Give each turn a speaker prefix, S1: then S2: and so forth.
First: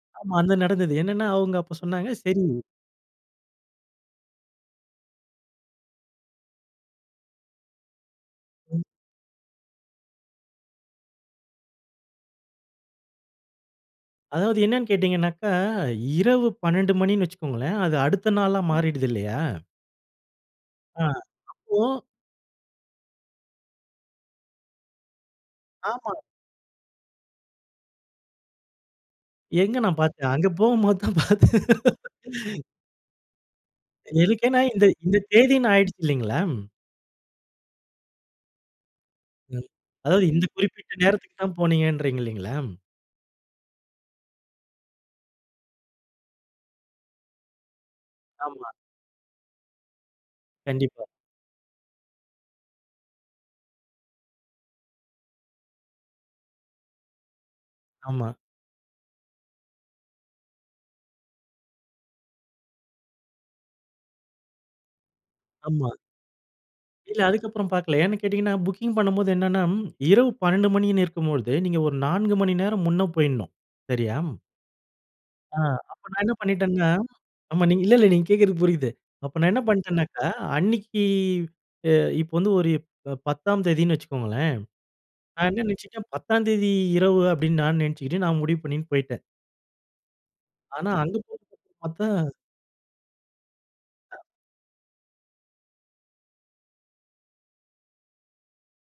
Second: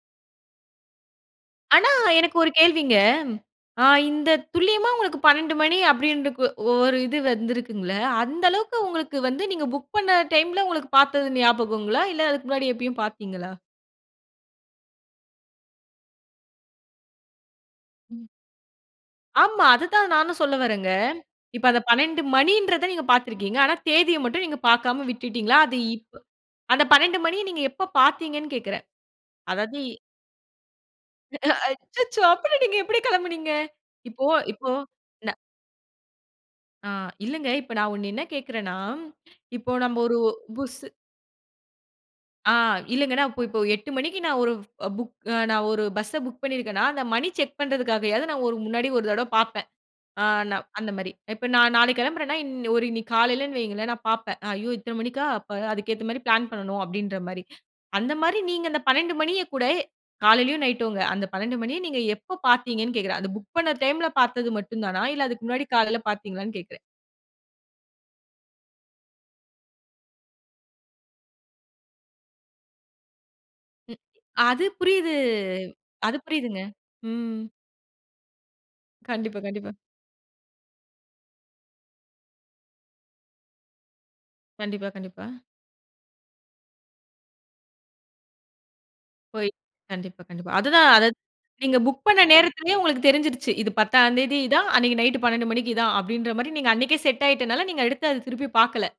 S1: ஆமா, அது நடந்தது. என்னென்னா, அவுங்க அப்போ
S2: ஆனா,
S1: சொன்னாங்க
S2: எனக்கு
S1: சரி...
S2: ஒரு கேள்விங்க? ஆ இந்த துல்லியமா உங்களுக்கு 12 மணி அப்படின்ற ஓ ஒரு இது வந்திருக்குங்களல்ல, அந்த அளவுக்க
S1: ம்.
S2: உங்களுக்கு வந்து நீங்க புக் பண்ண டைம்ல, உங்களுக்கு பார்த்தது ஞாபகங்களா? இல்ல அதுக்கு முன்னாடி எப்பயும் பார்த்தீங்களா?
S1: அதாவது என்னனன்னு கேட்டீங்கனாக்க, இரவு 12 மணின்னு வைச்சுக்கோங்களேன், அது
S2: ம்.
S1: அடுத்த நாளா மாறிடுது இல்லயா?
S2: ஆமா. அதுதான் நானும் சொல்ல வர்றேங்க.
S1: ஆ.
S2: இப்ப
S1: அப்போ
S2: அந்த 12 மணின்றத நீங்க பார்த்துருக்கீங்க, ஆனா தேதியை மட்டும் நீங்க பார்க்காம விட்டுட்டீங்களா? அது
S1: ஆமாங்க.
S2: இப்-அந்த 12 மணிய நீங்க எப்போ பார்த்தீங்கன்னு கேக்றேன்?
S1: எங்கே
S2: அதாவது...
S1: நான் பார்த்தேன்? அங்கே போகும்போது தான் பார்த்தேன்.
S2: அச்சச்சோ! அப்ப நீங்க எப்டி கெளம்புனீங்க? இப்போ,
S1: எனக்கென்னா
S2: இப்போ
S1: இந் -இந்த தேதினு ஆயிடுச்சு இல்லைங்களா?
S2: ஆ இல்லங்க, இப்ப நான் ஒண்ணு என்ன கேக்றன்னா,
S1: ம்,
S2: இப்போ நம்ம ஒரு
S1: அதாவது இந்த
S2: புஸ்ஸு...
S1: குறிப்பிட்ட நேரத்துக்கு தான் போனீங்கன்றீங்க
S2: ஆ
S1: இல்லைங்களா?
S2: இல்லைங்க நான் இப்போ இப்போ 8 மணிக்கு நான் ஒரு புக், நான் ஒரு பஸ்ஸ புக் பண்ணிருக்கேனா, அந்த மணி செக் பண்ணுறதுக்காயாவது நான் ஒரு
S1: ஆமா.
S2: முன்னாடி ஒரு தடவ பார்ப்பேன். அ நான் அந்த
S1: கண்டிப்பா.
S2: மாரி இப்ப நான் நாளைக்கு கெளம்புறேன்னா இன் ஒரு இன்னைக்கி காலையிலன்னு வையுங்களேன், நான் பார்ப்பேன்.ஐயோ இத்தனை மணிக்கா? அப்போ அதுக்கேத்த மாரி பிளான் பண்ணணும் அப்படின்ற மாரி. அந்த
S1: ஆமா.
S2: மாரி நீங்க அந்த 12 மணிய கூட, காலையிலயும் நைட்டும்ங்க அந்த 12 மணிய நீங்க எப்போ பார்த்தீங்கன்னு கேக்றேன்? அந்த புக் பண்ண டைம்ல பார்த்தது மட்டும் தானா, இல்ல அதுக்கு முன்னாடி
S1: ஆமா.
S2: காலையில பார்த்தீங்களான்னு கேட்டேன்.
S1: இல்ல. அதுக்கப்புறம் பார்க்கல. ஏன்னு கேட்டீங்கன்னா புக்கிங் பண்ணும்போது என்னென்னா, இரவு 12 மணின்னு இருக்கும்பொழுது நீங்க ஒரு 4 மணி நேரம் முன்ன போயிடணும்,
S2: ம்.
S1: சரியா?
S2: அது புரியுது.
S1: ஆ. அப்ப
S2: அது
S1: நான் என்ன
S2: புரியுதுங்க
S1: பண்ணிட்டேன்னா,
S2: ம்.
S1: ஆமா. நீங்க இல்ல இல்ல நீங்க கேக்றது புரிது, அப்ப
S2: கண்டிப்பா,
S1: நான் என்ன
S2: கண்டிப்பா.
S1: பண்ணிட்டேனாக்கா, அன்னிக்கு அ இப்ப வந்து ஒரு ப 10 ஆம் தேதின்னு வைச்சுக்கோங்களேன்,
S2: கண்டிப்பா, கண்டிப்பா.
S1: நான் என்ன நெனைச்சிக்கிட்டேன், 10 ஆம் தேதி இரவு அப்டினு நான் நெனைச்சுட்டு, நான் முடிவு பண்ணிட்டு போய்ட்டேன்.
S2: போய். கண்டிப்பா, கண்டிப்பா, அதுதான்
S1: ஆனா,
S2: அத
S1: அங்கு போய்
S2: நீங்க புக் பண்ண
S1: பார்த்தா
S2: நேரத்திலயே உங்களுக்கு தெரிஞ்சிருச்சு. இது 10
S1: [unintelligible]
S2: தேதிதான், அன்னைக்கு நைட் 12 மணிக்கு தான், அப்படின்ற மாரி நீங்க அன்னைக்கே செட் ஆயிட்டனால, நீங்க எடுத்து அதை திருப்பி பார்க்கல.